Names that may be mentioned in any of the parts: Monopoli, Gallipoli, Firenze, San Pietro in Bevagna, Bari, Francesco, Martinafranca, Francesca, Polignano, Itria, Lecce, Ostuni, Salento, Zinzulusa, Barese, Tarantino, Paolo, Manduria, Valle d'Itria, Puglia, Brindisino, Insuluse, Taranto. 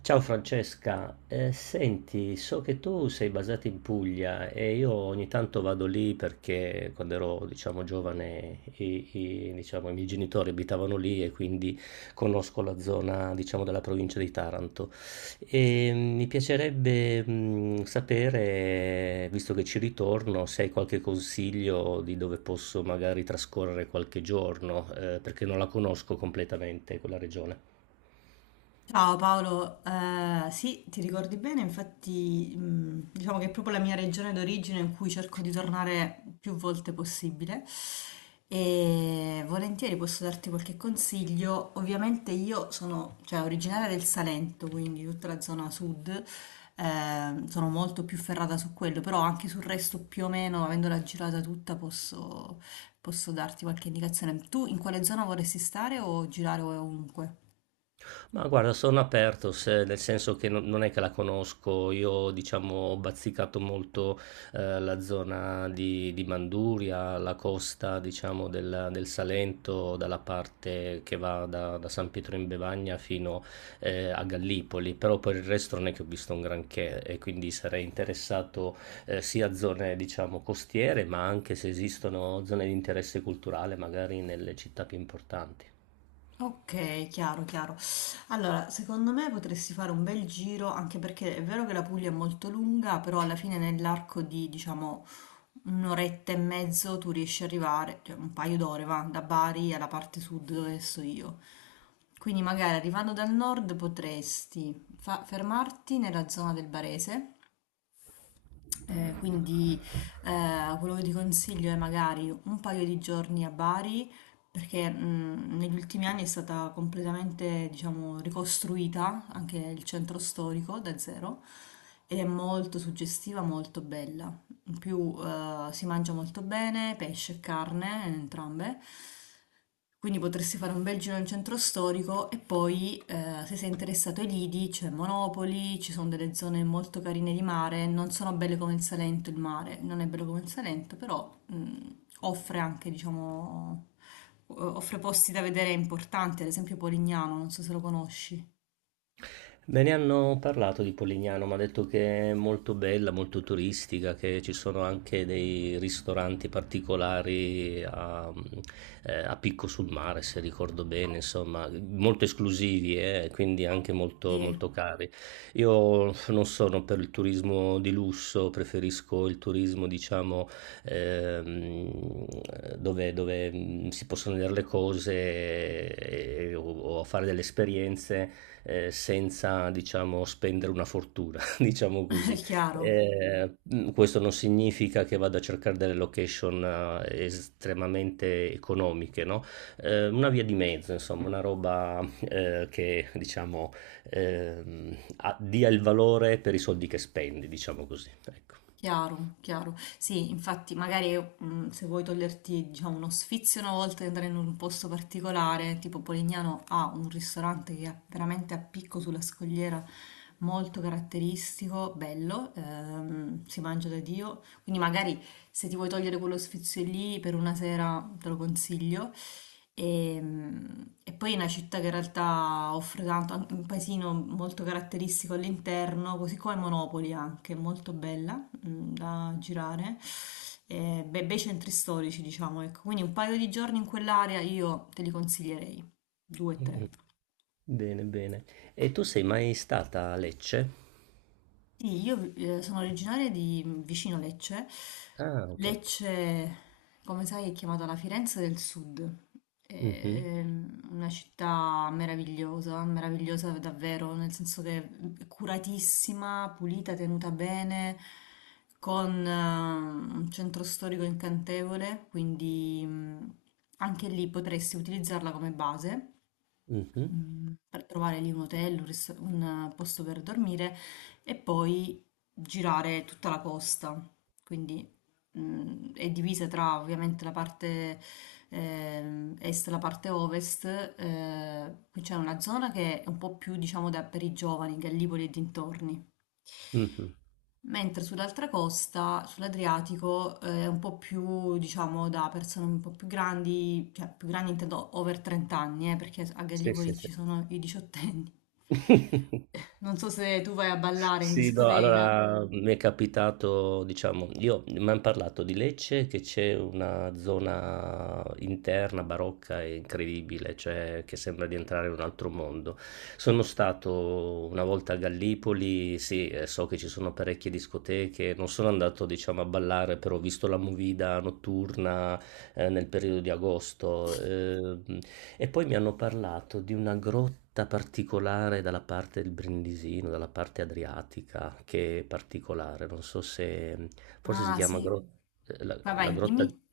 Ciao Francesca, senti, so che tu sei basata in Puglia e io ogni tanto vado lì perché quando ero, diciamo, giovane diciamo, i miei genitori abitavano lì e quindi conosco la zona, diciamo, della provincia di Taranto. Mi piacerebbe sapere, visto che ci ritorno, se hai qualche consiglio di dove posso magari trascorrere qualche giorno, perché non la conosco completamente quella regione. Ciao Paolo. Sì, ti ricordi bene. Infatti diciamo che è proprio la mia regione d'origine, in cui cerco di tornare più volte possibile e volentieri. Posso darti qualche consiglio. Ovviamente io sono, cioè, originaria del Salento, quindi tutta la zona sud, sono molto più ferrata su quello, però anche sul resto più o meno, avendola girata tutta, posso darti qualche indicazione. Tu in quale zona vorresti stare o girare ovunque? Ma guarda, sono aperto, nel senso che non è che la conosco, io diciamo ho bazzicato molto la zona di Manduria, la costa diciamo del Salento, dalla parte che va da San Pietro in Bevagna fino a Gallipoli, però per il resto non è che ho visto un granché e quindi sarei interessato sia a zone diciamo costiere, ma anche se esistono zone di interesse culturale magari nelle città più importanti. Ok, chiaro, chiaro. Allora, secondo me potresti fare un bel giro, anche perché è vero che la Puglia è molto lunga, però alla fine nell'arco di, diciamo, un'oretta e mezzo tu riesci ad arrivare, cioè un paio d'ore, va, da Bari alla parte sud dove sto io. Quindi magari arrivando dal nord potresti fermarti nella zona del Barese, eh, quindi quello che ti consiglio è magari un paio di giorni a Bari, perché negli ultimi anni è stata completamente, diciamo, ricostruita anche il centro storico da zero, ed è molto suggestiva, molto bella. In più si mangia molto bene, pesce e carne, entrambe. Quindi potresti fare un bel giro nel centro storico e poi, se sei interessato ai lidi, c'è Monopoli, ci sono delle zone molto carine di mare, non sono belle come il Salento, il mare non è bello come il Salento, però offre offre posti da vedere importanti, ad esempio Polignano, non so se lo conosci. Me ne hanno parlato di Polignano, mi ha detto che è molto bella, molto turistica, che ci sono anche dei ristoranti particolari a, a picco sul mare, se ricordo bene, insomma, molto esclusivi e quindi anche molto, Sì. molto cari. Io non sono per il turismo di lusso, preferisco il turismo, diciamo, ehm, dove si possono vedere le cose o fare delle esperienze senza, diciamo, spendere una fortuna, diciamo È così. chiaro. Questo non significa che vado a cercare delle location estremamente economiche, no? Una via di mezzo, insomma, una roba che, diciamo, dia il valore per i soldi che spendi, diciamo così. Ecco. Chiaro, chiaro. Sì, infatti, magari se vuoi toglierti, diciamo, uno sfizio una volta di andare in un posto particolare, tipo Polignano ha un ristorante che è veramente a picco sulla scogliera, molto caratteristico, bello, si mangia da Dio. Quindi magari, se ti vuoi togliere quello sfizio lì per una sera, te lo consiglio. E, mm, e poi è una città che in realtà offre tanto, anche un paesino molto caratteristico all'interno, così come Monopoli anche, molto bella da girare, beh, bei centri storici, diciamo, ecco. Quindi un paio di giorni in quell'area io te li consiglierei, due o Mm, tre. Bene, bene. E tu sei mai stata a Lecce? Sì, io sono originaria di vicino Lecce. Ah, ok. Lecce, come sai, è chiamata la Firenze del Sud. È Mhm, una città meravigliosa, meravigliosa davvero, nel senso che è curatissima, pulita, tenuta bene, con un centro storico incantevole, quindi anche lì potresti utilizzarla come base mhm, per trovare lì un hotel, posto per dormire, e poi girare tutta la costa. Quindi è divisa tra ovviamente la parte est e la parte ovest. Qui c'è una zona che è un po' più, diciamo, da, per i giovani, Gallipoli e dintorni. mhm. Mentre sull'altra costa, sull'Adriatico, è un po' più, diciamo, da persone un po' più grandi, cioè più grandi intendo over 30 anni, perché a Sì, sì, Gallipoli sì. ci sono i diciottenni. Non so se tu vai a ballare in Sì, no, discoteca. allora mi è capitato, diciamo, io mi hanno parlato di Lecce che c'è una zona interna barocca e incredibile, cioè che sembra di entrare in un altro mondo. Sono stato una volta a Gallipoli, sì, so che ci sono parecchie discoteche, non sono andato, diciamo, a ballare, però ho visto la movida notturna nel periodo di agosto. E poi mi hanno parlato di una grotta particolare dalla parte del Brindisino, dalla parte adriatica, che è particolare, non so se forse Ah, sì. La, Vai, la vai, grotta dimmi.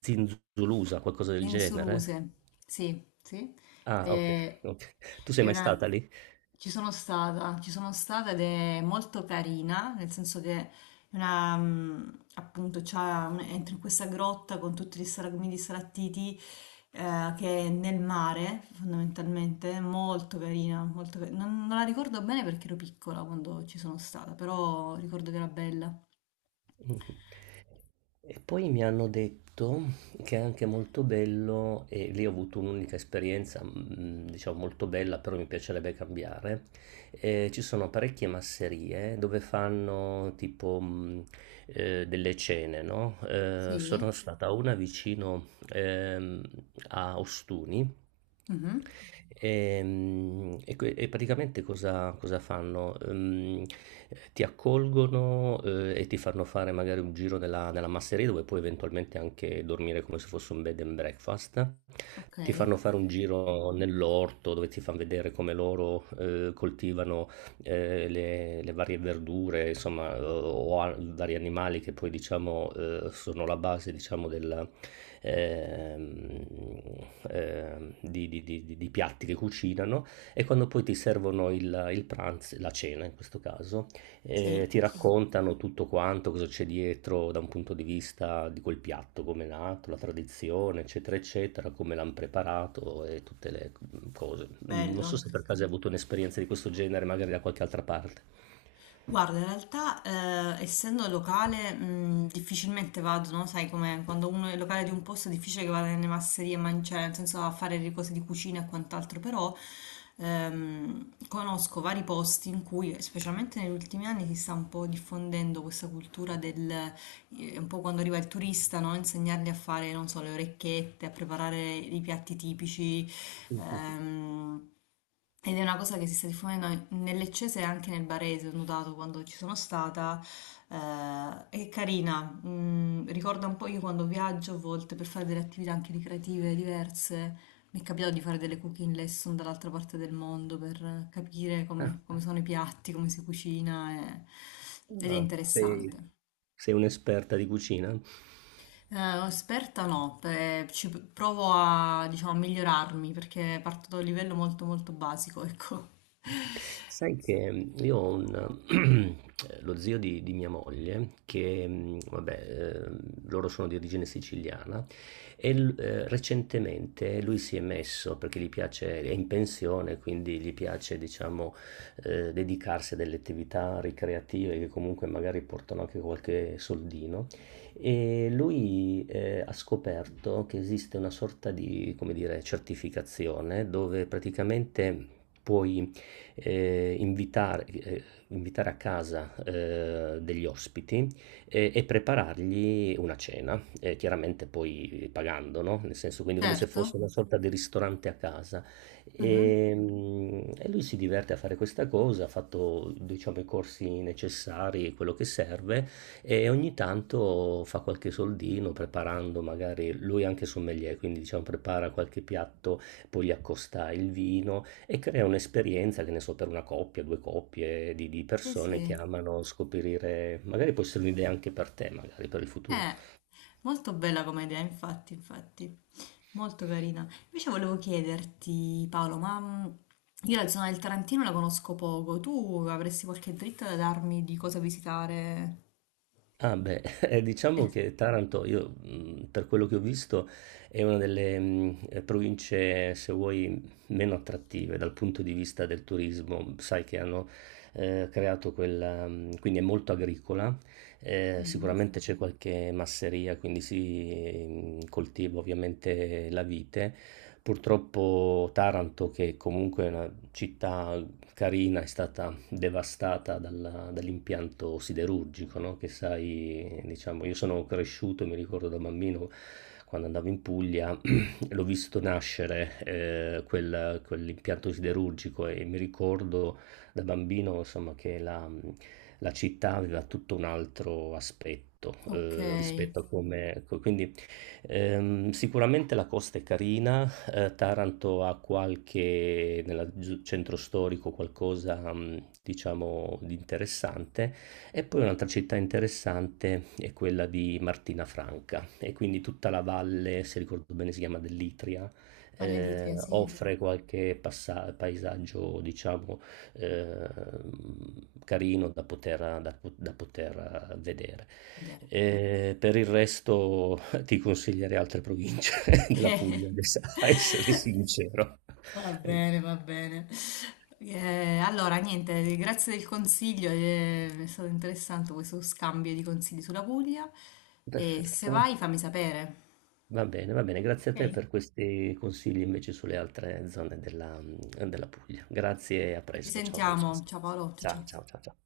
Zinzulusa, qualcosa del genere. Insuluse, sì, sì. Ah, ok, Eh, ok. Tu sei è mai una- stata lì? Ci sono stata, ci sono stata, ed è molto carina, nel senso che è una, mm, appunto, c'ha entri in questa grotta con tutti gli stragumi di sarattiti che è nel mare, fondamentalmente. È molto carina, non, non la ricordo bene perché ero piccola quando ci sono stata, però ricordo che era bella. Mh-mh. E poi mi hanno detto che è anche molto bello e lì ho avuto un'unica esperienza, diciamo molto bella, però mi piacerebbe cambiare. Ci sono parecchie masserie dove fanno tipo, delle cene, no, Sì. sono stata a una vicino, a Ostuni. Mhm. E, e praticamente cosa, cosa fanno? Ti accolgono, e ti fanno fare magari un giro nella masseria dove puoi eventualmente anche dormire come se fosse un bed and breakfast. Ok, Ti fanno fare un giro nell'orto dove ti fanno vedere come loro, coltivano le varie verdure, insomma, vari animali che poi diciamo sono la base, diciamo, della, ehm, di piatti che cucinano e quando poi ti servono il pranzo, la cena in questo caso, sì. ti raccontano tutto quanto, cosa c'è dietro da un punto di vista di quel piatto, come è nato, la tradizione, eccetera, eccetera, come l'hanno preparato e tutte le cose. Mhmm, Non so Bello. se per caso hai avuto un'esperienza di questo genere, magari da qualche altra parte. Guarda, in realtà, essendo locale, difficilmente vado, no? Sai com'è? Quando uno è locale di un posto è difficile che vada nelle masserie a mangiare, nel senso a fare le cose di cucina e quant'altro. Però conosco vari posti in cui, specialmente negli ultimi anni, si sta un po' diffondendo questa cultura del, un po' quando arriva il turista, no? Insegnargli a fare, non so, le orecchiette, a preparare i piatti tipici. Mh-mh. Ehm, Ed è una cosa che si sta diffondendo nel Leccese e anche nel Barese, ho notato quando ci sono stata. È carina, ricorda un po'. Io quando viaggio a volte, per fare delle attività anche ricreative diverse, mi è capitato di fare delle cooking lesson dall'altra parte del mondo per capire come, Ah, come sono i piatti, come si cucina, ed è ah, sei interessante. Sei un'esperta di cucina? Esperta no, ci provo a, diciamo, a migliorarmi perché parto da un livello molto molto basico, ecco. Sai che io ho un lo zio di mia moglie che, vabbè, loro sono di origine siciliana e l recentemente lui si è messo, perché gli piace è in pensione, quindi gli piace diciamo, dedicarsi a delle attività ricreative che comunque magari portano anche qualche soldino, e lui, ha scoperto che esiste una sorta di, come dire, certificazione dove praticamente puoi eh, invitare, eh, invitare a casa degli ospiti e preparargli una cena, chiaramente poi pagando, no? Nel senso, quindi come se Certo. fosse una sorta di ristorante a casa. Mhm. E lui si diverte a fare questa cosa, ha fatto, diciamo, i corsi necessari, quello che serve, e ogni tanto fa qualche soldino preparando magari, lui è anche sommelier, quindi diciamo prepara qualche piatto, poi gli accosta il vino e crea un'esperienza, che ne so, per una coppia, due coppie di Sì, persone che sì. amano scoprire, magari può essere un'idea anche per te, magari per il futuro. Eh, molto bella come idea, infatti, infatti. Molto carina. Invece volevo chiederti, Paolo, ma io la zona del Tarantino la conosco poco. Tu avresti qualche dritta da darmi di cosa visitare? Ah beh, Eh, diciamo che Taranto, io per quello che ho visto, è una delle province, se vuoi, meno attrattive dal punto di vista del turismo. Sai che hanno creato quella, quindi è molto agricola, mhm. sicuramente c'è qualche masseria, quindi si coltiva ovviamente la vite. Purtroppo Taranto, che comunque è una città carina, è stata devastata dall'impianto siderurgico, no? Che sai, diciamo, io sono cresciuto, mi ricordo da bambino quando andavo in Puglia, l'ho visto nascere quell'impianto siderurgico e mi ricordo da bambino, insomma, che la città aveva tutto un altro aspetto Ok, rispetto a come... ecco. Quindi sicuramente la costa è carina, Taranto ha qualche, nel centro storico, qualcosa, diciamo, di interessante. E poi un'altra città interessante è quella di Martinafranca e quindi tutta la valle, se ricordo bene si chiama dell'Itria, Valle d'Itria, sì. offre qualche paesaggio, diciamo, eh, carino da poter, da poter vedere. Vedere. Per il resto ti consiglierei altre province della Puglia, Ok. adesso, a essere sincero. Va Ecco, bene, va bene. Allora, niente, grazie del consiglio, è stato interessante questo scambio di consigli sulla Puglia, e se perfetto. vai fammi sapere. Va bene, grazie a te Ok? per questi consigli invece sulle altre zone della Puglia. Grazie e a Ci presto. Ciao sentiamo. Francesco. Ciao Paolo, ciao Ciao, ciao. ciao, ciao, ciao.